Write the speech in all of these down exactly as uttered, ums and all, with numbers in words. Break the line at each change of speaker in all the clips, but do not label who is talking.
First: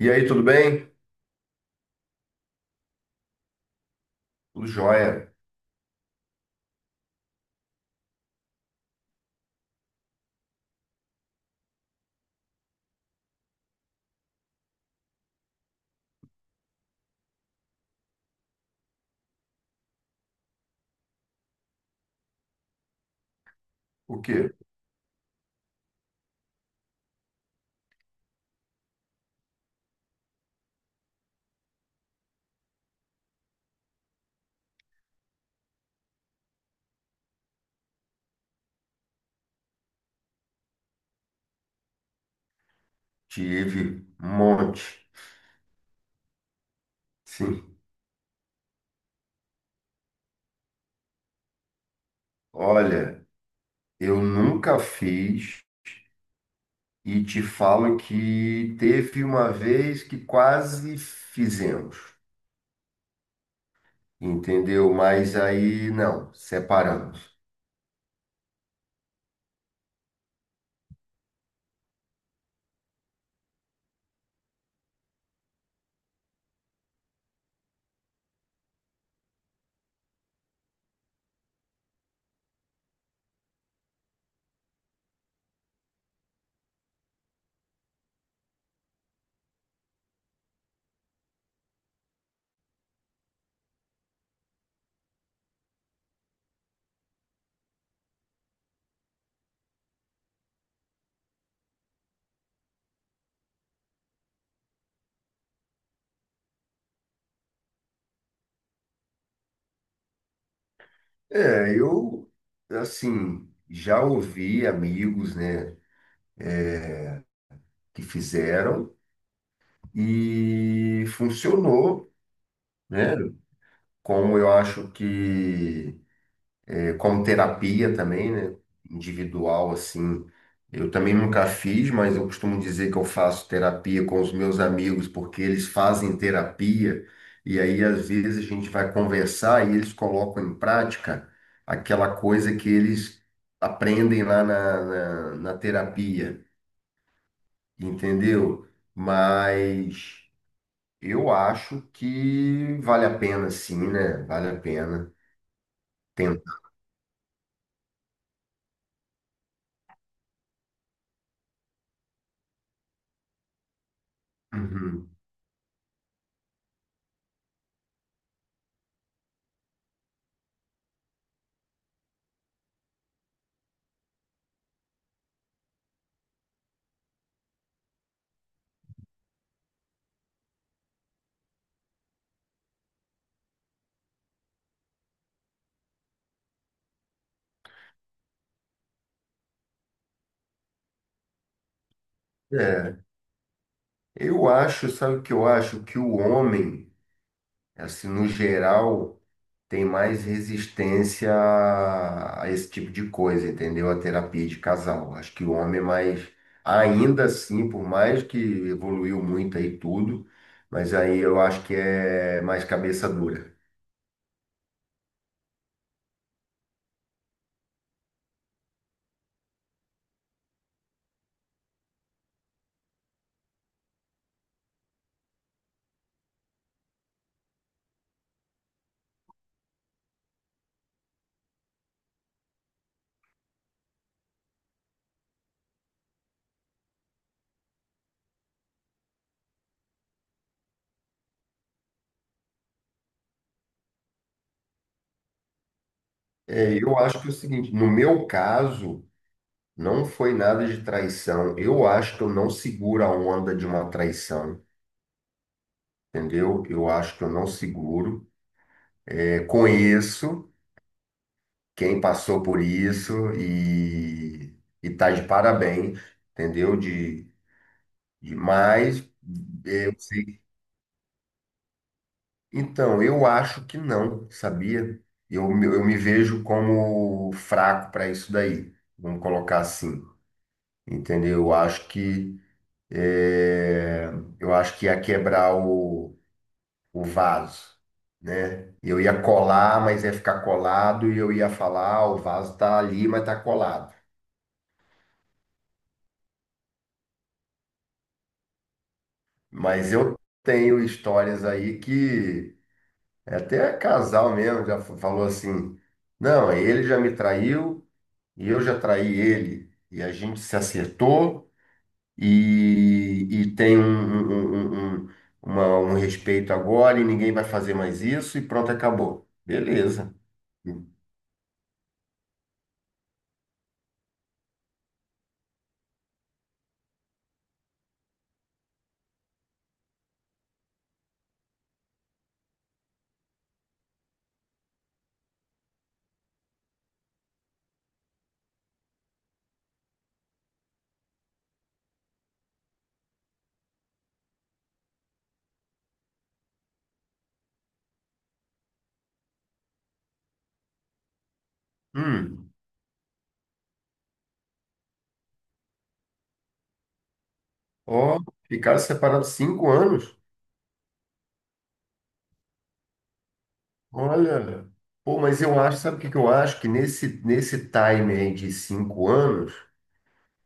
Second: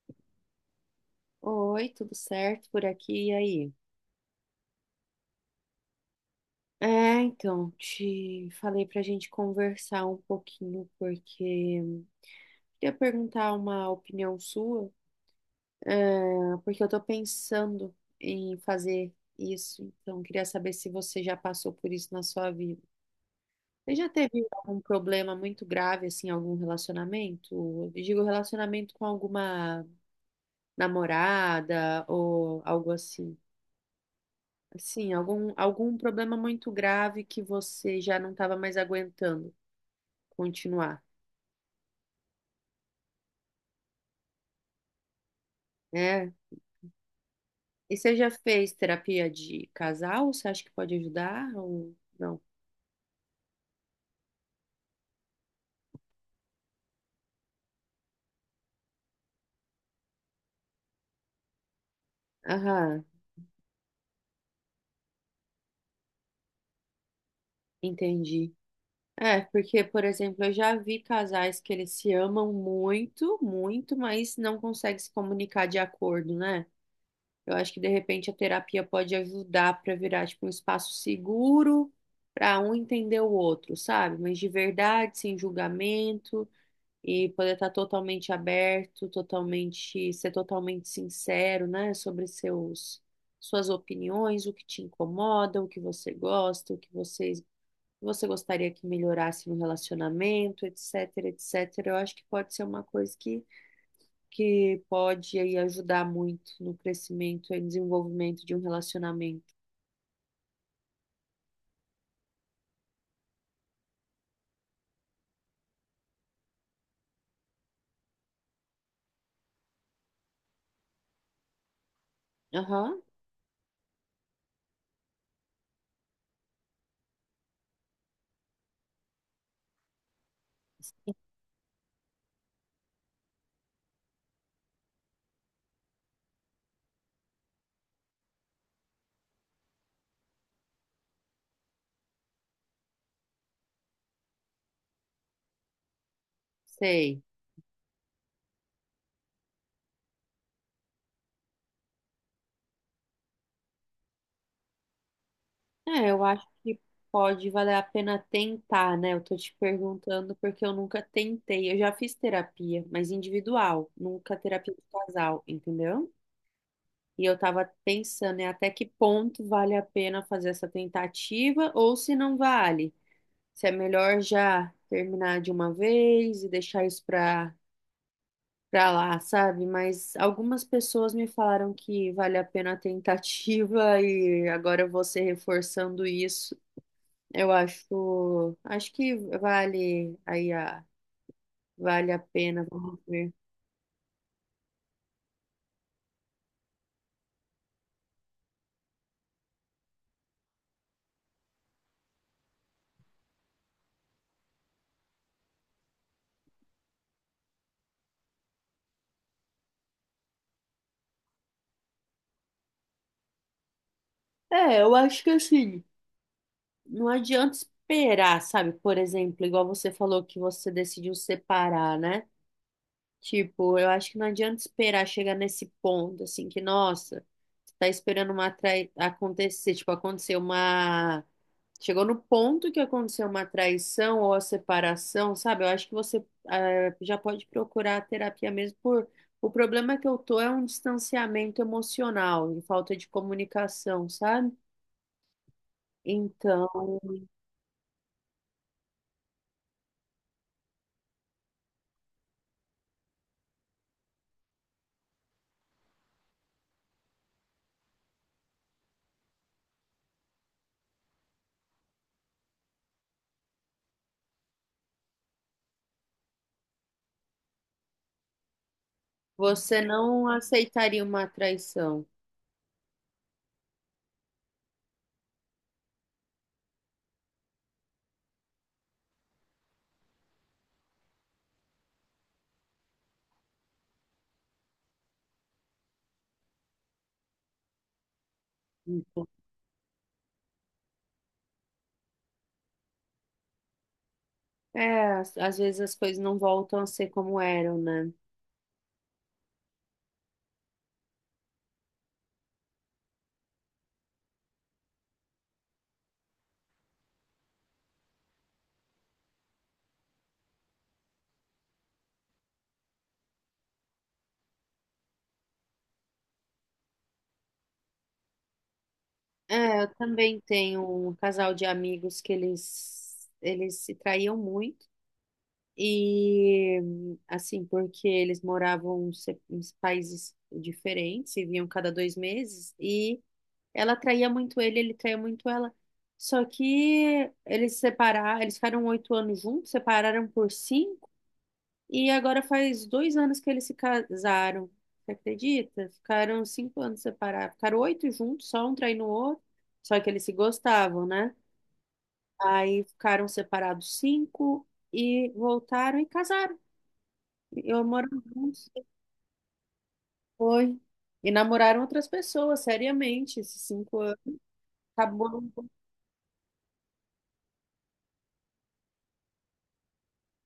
E aí, tudo bem?
Oi, tudo certo por aqui e aí?
Tudo jóia.
É, então, te falei pra gente conversar um pouquinho, porque queria perguntar uma opinião sua, é, porque eu tô pensando em fazer isso, então queria saber se você já passou por isso na sua vida. Você já
O
teve
quê?
algum problema muito grave, assim, em algum relacionamento? Eu digo relacionamento com alguma namorada ou algo assim. Sim, algum, algum problema muito grave que você já não estava mais aguentando continuar,
Tive um monte.
né?
Sim.
E você já fez terapia de casal? Você acha que pode ajudar ou não?
Olha, eu nunca fiz e te falo que teve uma vez que quase fizemos,
Aham,
entendeu? Mas aí não, separamos.
entendi. É, porque, por exemplo, eu já vi casais que eles se amam muito, muito, mas não conseguem se comunicar de acordo, né? Eu acho que de repente a terapia pode ajudar para virar tipo um espaço seguro para um entender o outro, sabe? Mas de verdade, sem julgamento. E poder estar totalmente aberto, totalmente, ser totalmente sincero, né, sobre seus suas opiniões, o que te incomoda, o que você gosta, o que você, você gostaria que melhorasse no relacionamento, etc, etcétera. Eu acho que pode ser uma coisa que, que pode aí ajudar muito no crescimento e desenvolvimento de um relacionamento.
É, eu, assim, já ouvi amigos, né, que fizeram e funcionou,
Aham,
né? Como eu acho que Como terapia também, né? Individual, assim. Eu também nunca fiz, mas eu costumo dizer que eu faço terapia com os meus amigos, porque eles fazem terapia, e aí às vezes a gente vai conversar e eles colocam em prática aquela coisa que eles aprendem lá na, na, na terapia,
sei.
entendeu? Mas eu acho que vale a pena, sim, né? Vale a pena
É, eu acho
tentar.
que pode valer a pena tentar, né? Eu tô te perguntando porque eu nunca tentei. Eu já fiz terapia, mas individual, nunca terapia de
Uhum.
casal, entendeu? E eu tava pensando, né, até que ponto vale a pena fazer essa tentativa ou se não vale. Se é melhor já terminar de uma vez e deixar isso pra, pra lá, sabe? Mas algumas pessoas me falaram que vale a pena a tentativa e agora você reforçando isso. Eu acho, acho que vale aí a, vale a pena,
É.
vamos ver.
Eu acho, sabe o que eu acho? Que o homem, assim, no geral, tem mais resistência a a esse tipo de coisa, entendeu? A terapia de casal. Acho que o homem é mais, ainda assim, por mais que evoluiu muito aí tudo, mas aí eu acho que é mais cabeça dura.
É, eu acho que assim, não adianta esperar, sabe? Por exemplo, igual você falou que você decidiu separar, né? Tipo, eu acho que não adianta esperar chegar nesse ponto, assim, que, nossa, você tá esperando uma trai... acontecer, tipo, aconteceu uma. Chegou no ponto que aconteceu uma traição ou a separação, sabe? Eu acho que você eh, já pode procurar a terapia mesmo por. O problema que eu tô é um distanciamento emocional e falta de comunicação, sabe? Então,
É, eu acho que é o seguinte, no meu caso, não foi nada de traição. Eu acho que eu não seguro a onda de uma traição, entendeu? Eu acho que eu não seguro. É, conheço quem passou por isso e, e tá de parabéns, entendeu? De, de mas
você
eu
não
sei.
aceitaria uma traição.
Então, eu acho que não, sabia? Eu, me- eu me vejo como fraco para isso daí, vamos colocar assim, entendeu? Eu acho que é, eu acho que ia quebrar o, o vaso. Né? Eu ia
Então,
colar, mas ia ficar colado, e eu ia falar, "Ah, o vaso tá ali, mas tá colado."
é, às às vezes as coisas não voltam a ser como eram, né?
Mas eu tenho histórias aí que até casal mesmo já fa- falou assim: não, ele já me traiu e eu já traí ele. E a gente se acertou e, e tem um, um, um, um- um, uma- um respeito agora e ninguém vai fazer mais isso e pronto, acabou.
É, eu
Beleza.
também tenho um casal de amigos que eles, eles se traíam muito. E assim, porque eles moravam se- em países diferentes e vinham cada dois meses, e ela traía muito ele, ele traía muito ela. Só que eles separaram, eles ficaram oito anos juntos, separaram por cinco e agora faz dois anos que eles se casaram. Você acredita? Ficaram cinco anos separados. Ficaram oito juntos, só um traindo o outro. Só que eles se gostavam, né?
Hum,
Aí ficaram separados cinco e voltaram e casaram. E moram
ó,
juntos
ficaram
depois.
separados cinco anos.
Foi. E namoraram outras pessoas, seriamente. Esses cinco anos.
Olha, pô, mas
Acabou.
eu acho, sabe o que que eu acho? Que nesse, nesse time aí de cinco anos.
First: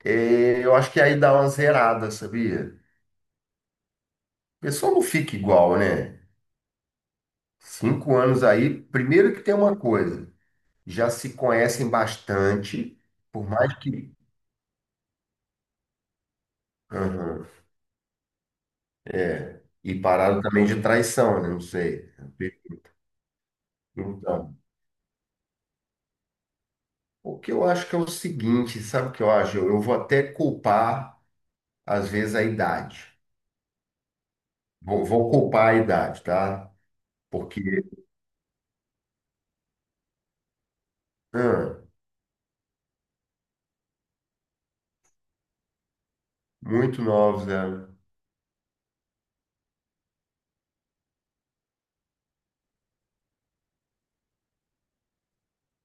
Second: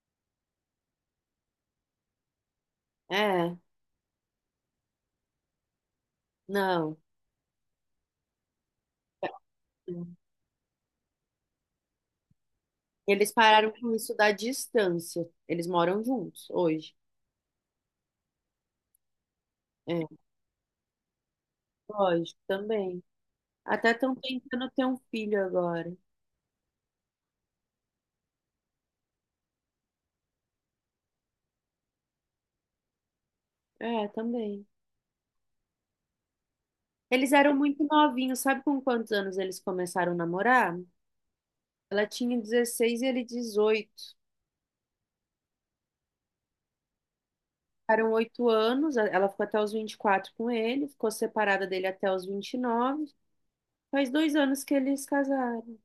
É, eu acho que aí dá uma zerada, sabia?
É,
A pessoa não fica igual, né?
não.
Cinco anos aí, primeiro que tem uma coisa, já se conhecem bastante,
Eles
por
pararam
mais
com
que.
isso da distância. Eles moram juntos hoje.
Aham. E
É,
pararam também de traição, né? Não sei.
lógico, também. Até estão
Então,
tentando ter um filho agora.
o que eu acho que é o seguinte, sabe o que eu acho? Eu, eu vou até culpar, às vezes, a idade.
É, também.
Vou, vou culpar a idade, tá?
Eles eram
Porque,
muito novinhos, sabe com quantos anos eles começaram a namorar?
ah,
Ela tinha dezesseis e ele dezoito.
muito novos, né?
Ficaram oito anos, a- ela ficou até os vinte e quatro com ele, ficou separada dele até os vinte e nove. Faz dois anos que eles casaram.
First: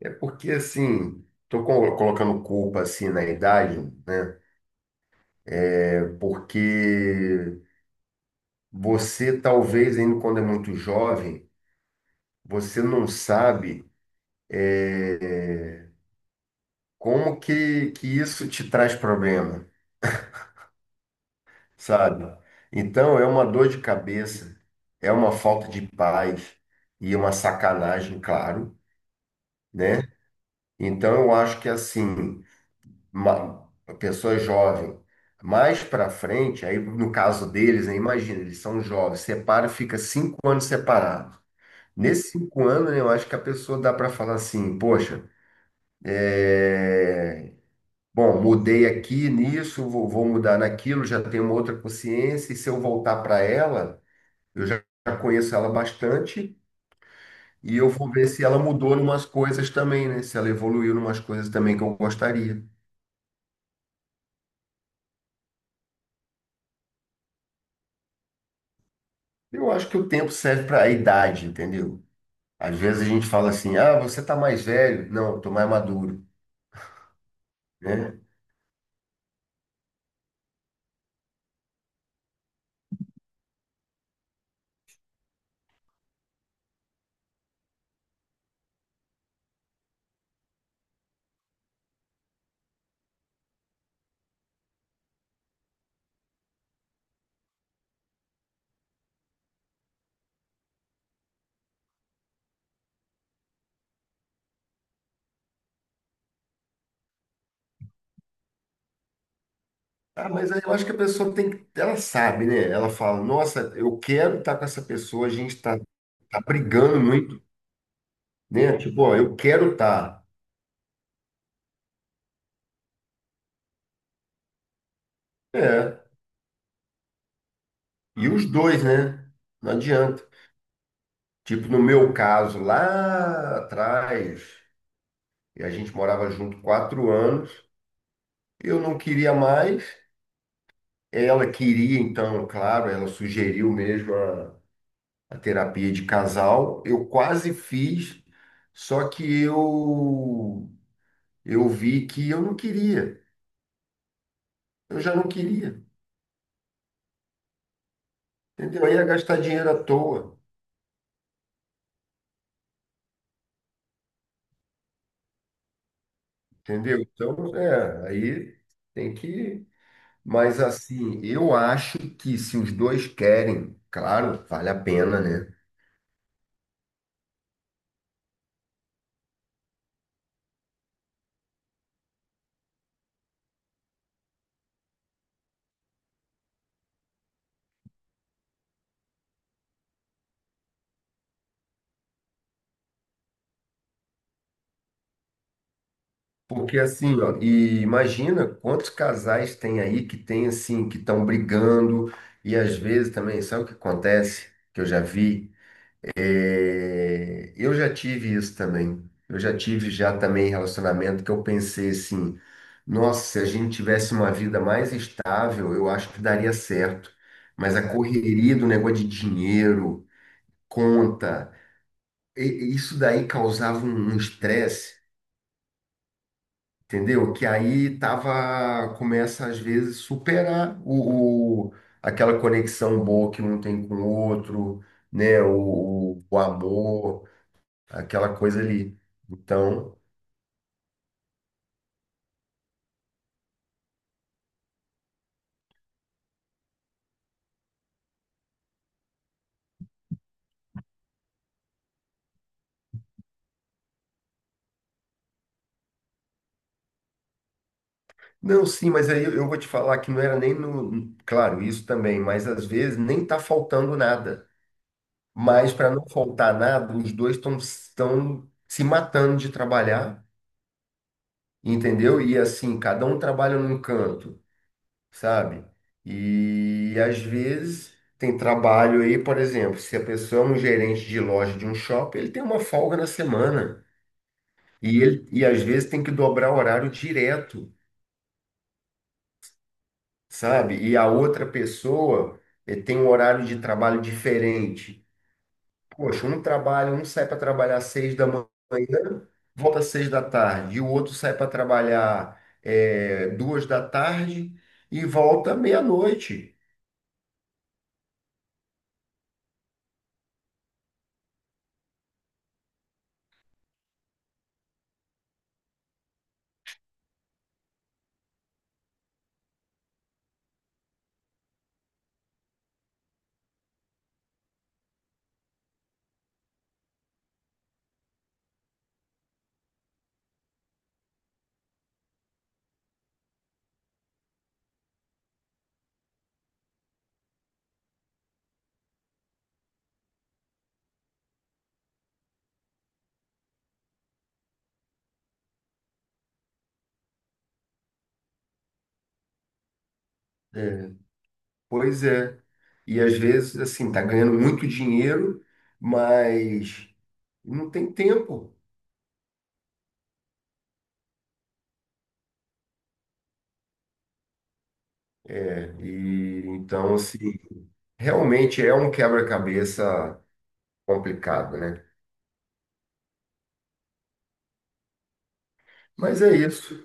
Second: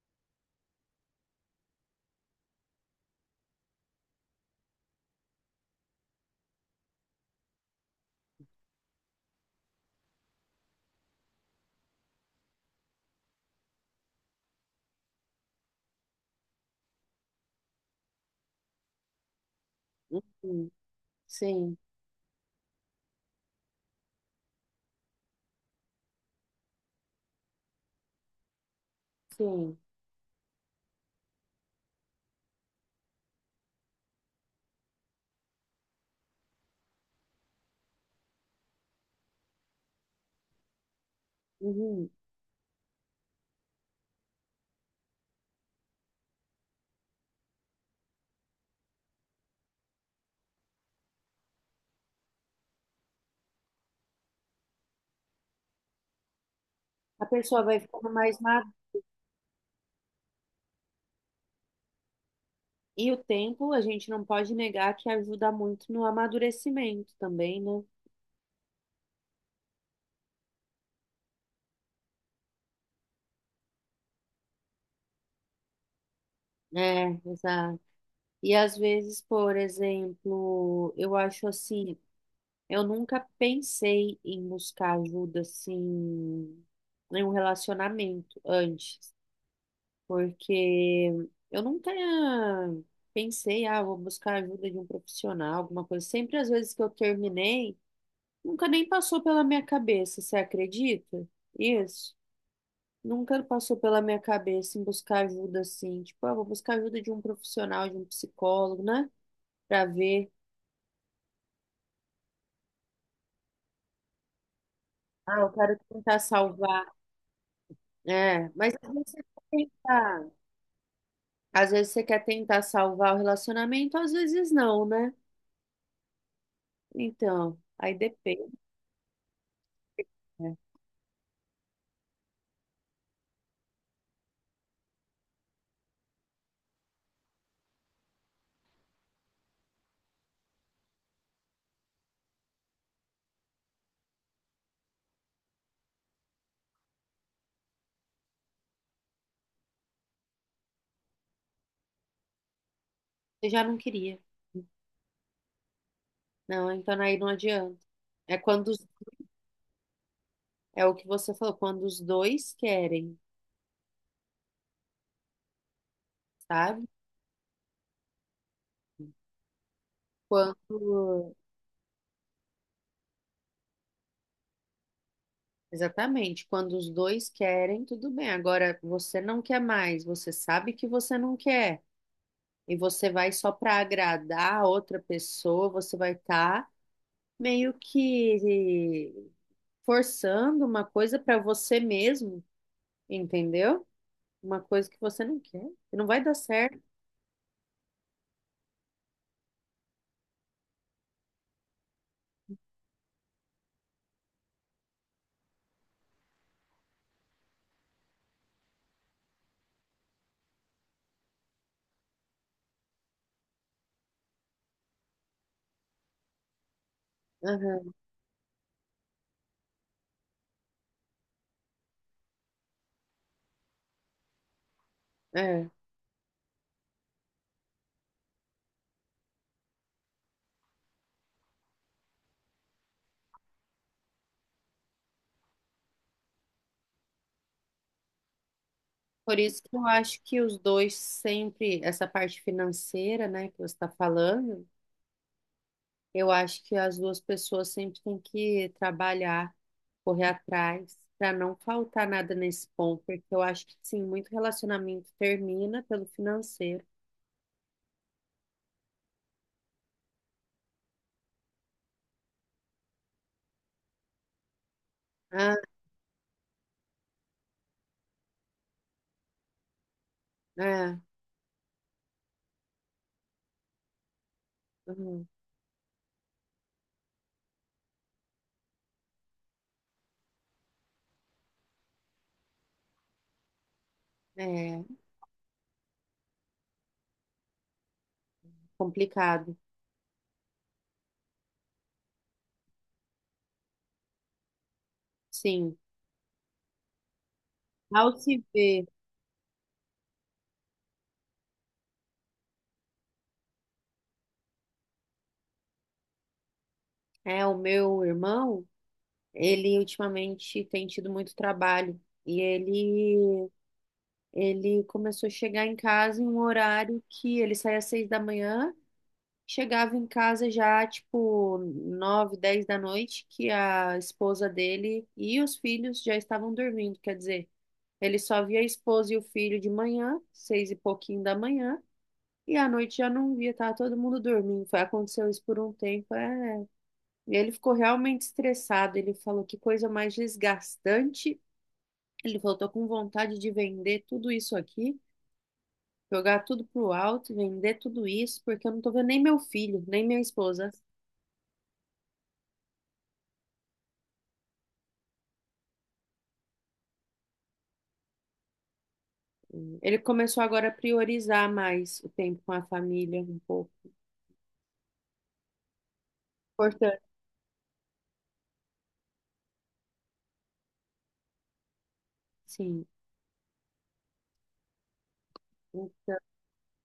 É porque, assim, tô co- colocando culpa, assim, na idade, né? É porque você, talvez, ainda quando é muito jovem, você não sabe como que, que isso te traz problema,
Uhum, Sim,
sabe? Então, é uma dor de cabeça, é uma falta de paz e uma sacanagem, claro,
sim.
né? Então, eu acho que, assim, uma uma pessoa jovem. Mais para frente, aí no caso deles, né, imagina, eles são jovens, separa, fica cinco anos separado.
Uhum.
Nesses cinco anos, né, eu acho que a pessoa dá para falar assim, poxa, é, bom, mudei aqui nisso, vou, vou mudar naquilo, já tenho uma outra consciência, e se eu voltar para ela, eu já já conheço ela bastante,
A pessoa
e
vai
eu vou
ficando
ver
mais
se ela
madura.
mudou em umas coisas também, né? Se ela evoluiu em umas coisas também que eu gostaria.
E o tempo, a gente não pode negar que ajuda muito no amadurecimento também, né?
Eu acho que o tempo serve para a idade, entendeu? Às vezes a gente fala assim, ah, você tá mais velho. Não, eu tô mais maduro,
É, exato.
né?
E às vezes, por exemplo, eu acho assim, eu nunca pensei em buscar ajuda assim em um relacionamento antes, porque eu nunca pensei, ah, vou buscar ajuda de um profissional, alguma coisa. Sempre às vezes que eu terminei, nunca nem passou pela minha cabeça, você acredita? Isso. Nunca passou pela minha cabeça em buscar ajuda assim, tipo, ah, vou buscar ajuda de um profissional, de um psicólogo, né? Pra
Ah,
ver.
mas aí eu acho que a pessoa tem que, ela sabe, né? Ela fala, nossa, eu quero estar com essa pessoa, a
Ah, eu
gente
quero
tá,
tentar
tá
salvar.
brigando muito,
É, mas
né?
às
Tipo,
vezes
ó,
você
eu
quer
quero estar.
tentar. Às vezes você quer tentar salvar o relacionamento, às vezes não, né?
É,
Então, aí
e os
depende.
dois, né? Não adianta.
Né?
Tipo, no meu caso, lá atrás, e a gente morava junto quatro anos, eu não queria mais. Ela queria, então, claro, ela sugeriu mesmo a, a terapia de casal. Eu quase fiz, só que eu eu vi que eu não queria.
Você já não queria.
Eu já não queria,
Não, então aí não adianta. É quando
entendeu?
os-
Aí ia gastar dinheiro à toa,
é o que você falou, quando os dois querem, sabe?
entendeu? Então, é, aí tem que. Mas
Quando
assim, eu acho que se os dois querem, claro, vale a pena, né?
exatamente, quando os dois querem, tudo bem. Agora você não quer mais, você sabe que você não quer. E você vai só para agradar a outra pessoa, você vai estar meio que forçando uma coisa para você mesmo, entendeu? Uma coisa que você não quer, que não vai dar
Porque
certo.
assim, ó, e imagina quantos casais tem aí que tem assim, que estão brigando, e às vezes também, sabe o que acontece? Que eu já vi. É, eu já tive isso também. Eu já tive já também relacionamento que eu pensei assim, nossa, se a gente tivesse uma vida mais estável, eu acho que daria certo. Mas a
Aham,
correria do negócio de dinheiro, conta, e- e isso daí causava um um estresse.
é.
Entendeu? Que aí tava, começa às vezes superar o, o- aquela conexão boa que um tem com o outro, né? O, o, amor, aquela coisa ali.
Por isso que eu
Então,
acho que os dois sempre, essa parte financeira, né, que você está falando, eu acho que as duas pessoas sempre têm que trabalhar, correr atrás, para não faltar nada nesse ponto, porque eu acho que sim, muito relacionamento termina pelo financeiro.
não, sim, mas aí eu vou te falar que não era nem no, claro, isso também, mas às vezes nem tá faltando nada.
Ah,
Mas para não faltar nada, os dois estão estão se matando de trabalhar,
é,
entendeu? E assim, cada um trabalha num canto.
uhum,
Sabe? E às vezes tem trabalho aí, por exemplo, se a pessoa é um gerente de loja de um shopping, ele tem uma folga na semana
é
e ele e às vezes tem que dobrar o horário direto,
complicado.
sabe? E a outra pessoa eh, tem um horário de trabalho diferente.
Sim.
Poxa, um trabalha, um sai para trabalhar às
Ao
seis da
se
manhã,
ver,
volta às seis da tarde, e o outro sai para trabalhar eh, duas da tarde e volta meia-noite.
é, o meu irmão, ele ultimamente tem tido muito trabalho. E ele, ele começou a chegar em casa em um horário que ele saía às seis da manhã, chegava em casa já, tipo, nove, dez da noite, que a esposa dele e os filhos já estavam dormindo. Quer dizer, ele só via a esposa e o filho de manhã, seis e pouquinho da manhã, e à noite já não via, tava todo mundo dormindo. Foi, aconteceu isso por um tempo, é. E ele ficou realmente estressado. Ele falou que coisa mais desgastante. Ele falou: tô com vontade de vender tudo isso aqui, jogar tudo pro alto, vender tudo isso, porque eu não tô vendo nem meu filho, nem minha esposa.
Né? Pois é. E às vezes, assim, tá ganhando muito dinheiro, mas não tem tempo.
Ele começou agora a priorizar mais o tempo com a família, um pouco.
É, e então,
Importante.
assim, realmente é um quebra-cabeça complicado, né?
Sim. Então,
Mas é isso.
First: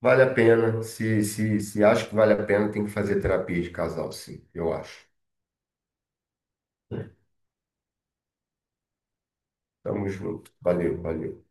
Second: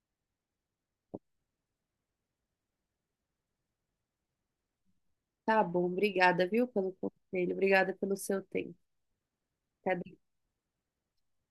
Vale a pena. Se, se, se acha que vale a pena, tem que fazer terapia de casal, sim, eu acho.
tá bom. Obrigada, viu, pelo conselho. Obrigada pelo seu tempo. Até
Tamo junto. Valeu, valeu.